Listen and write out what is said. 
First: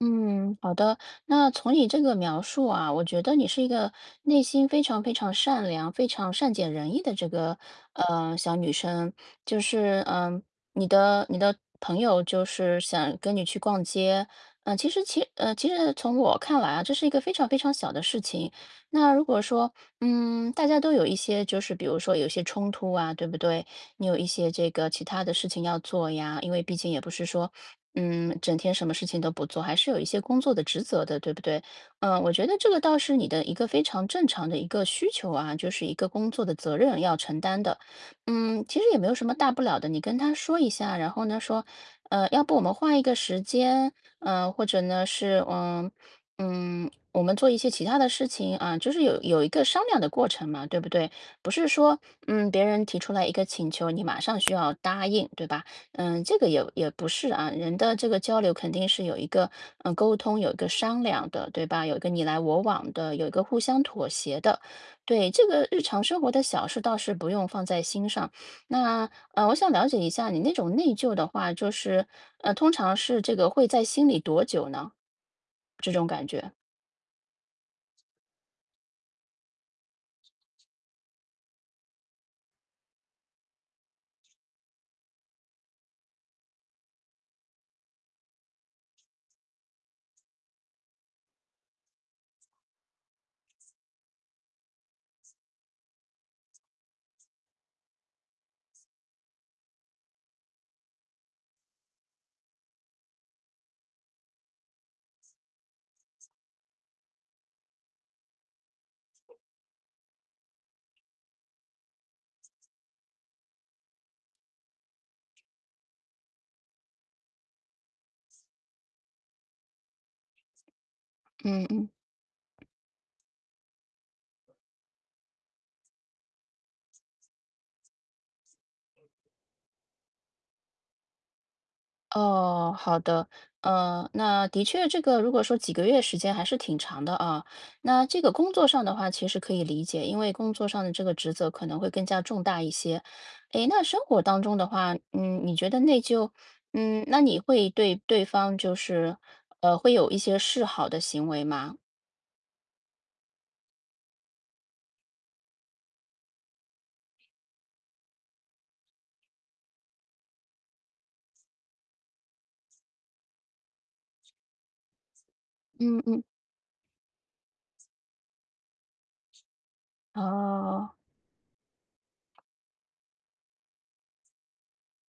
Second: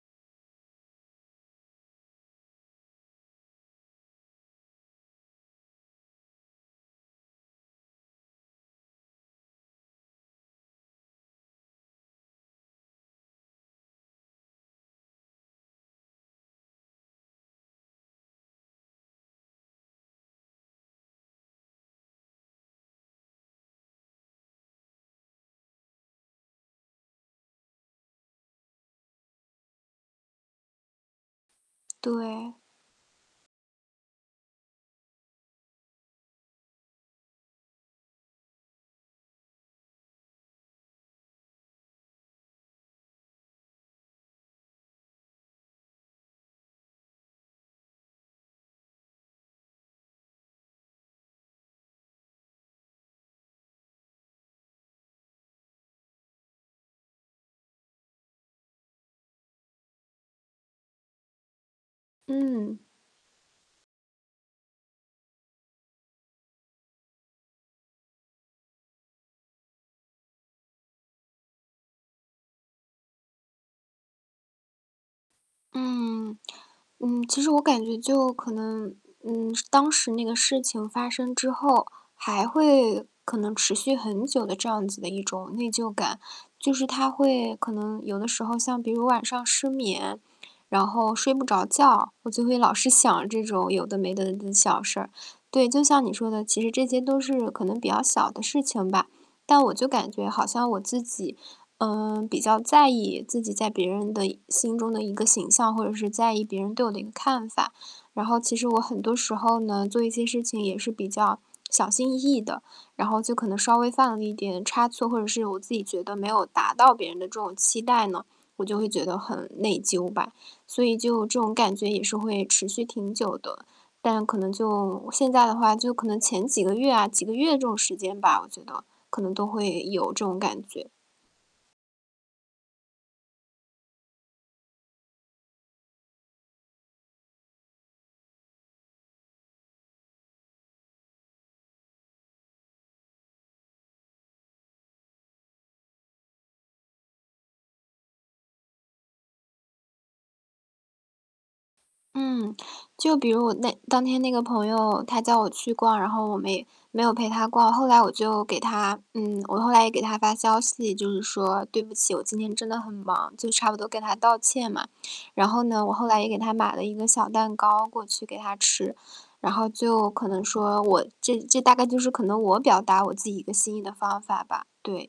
嗯，好的。那，从你这个描述啊，我觉得你是一个内心非常非常善良，非常善解人意的这个，呃，小女生。就是，嗯，你的你的朋友，就是想跟你去逛街，嗯，其实其嗯，其实从我看来啊，这是一个非常非常小的事情。那如果说，嗯，大家都有一些就是比如说有一些冲突啊，对不对？你有一些这个其它的事情要做呀，因为毕竟也不是说，嗯，整天什么事情都不做，还是有一些工作的职责的，对不对？呃，我觉对。得这个倒是你的一个非常正常的一个需求啊，就是一个工作的责任要承担的。嗯，其实也没有什么大不了的，你跟他说一下，然后呢，说，呃，“要不我们换一个时间？”，呃，或者呢，是，呃，嗯，“我们做一些其他的事情“，啊，就是有有一个商量的过程嘛，对不对？不是说，嗯，别人提出来一个请求，你马上需要答应，对吧？嗯，这个也也不是，啊，人的这个交流肯定是有一个，嗯，沟通，有一个商量的，对吧？有一个你来我嗯。往的，有一个互相妥协的。对，这个日常生活的小事倒是不用放在心上。那，呃，我想了解一下你那种内疚的话，就是，呃，通常是这个会在心里多久呢？这种感嗯，觉。嗯，其实我感觉就可能，嗯，是当时那个事情发生之后，还会可能持续很久的这样子的一种内疚感。就是它会可能有的时候像比如晚上失眠，然后睡不着觉，我就会老是想这种有的没的的的小事儿。对，就像你说的，其实这些都是可能比较小的事情吧，但我就感觉好像我自己，呃，比较在意自己在别人的一心中的一个形象，或者是在意别人对我的一个看法。然后其实我很多时候呢，做一些事情也是比较小心翼翼的，然后就可能稍微犯了一点差错，或者是我自己觉得没有达到别人的这种期待呢，我就会觉得很内疚吧。所以就这种嗯感嗯。觉也是会持续挺久的，但可能就现在的话就可能前几个月啊几个月这种时间吧，我觉得可能都会有这种感觉。哦，好的。嗯，那的确这个如果说几个月时间还是挺长的，啊。那这个工作上的话其实可以理解，因为工作上的这个职责可能会更加重大一些。诶，那生活当中的话，嗯，你觉得内疚嗯，那你会对对方就是呃，会有一些示好的行为吗？嗯，就比如我那当天那个朋友，他叫我去逛，然后我没没有陪他逛，后来我就给他嗯，我后来也给他发消息，就是说“对不起，我今天真的很忙”，就差不多跟他道歉嘛。然后呢，我嗯后来嗯。也给他买了一个小蛋糕，过去给他吃，然后就可能说，哦。我这这大概就是可能我表达我自己一个心意的方法吧，对。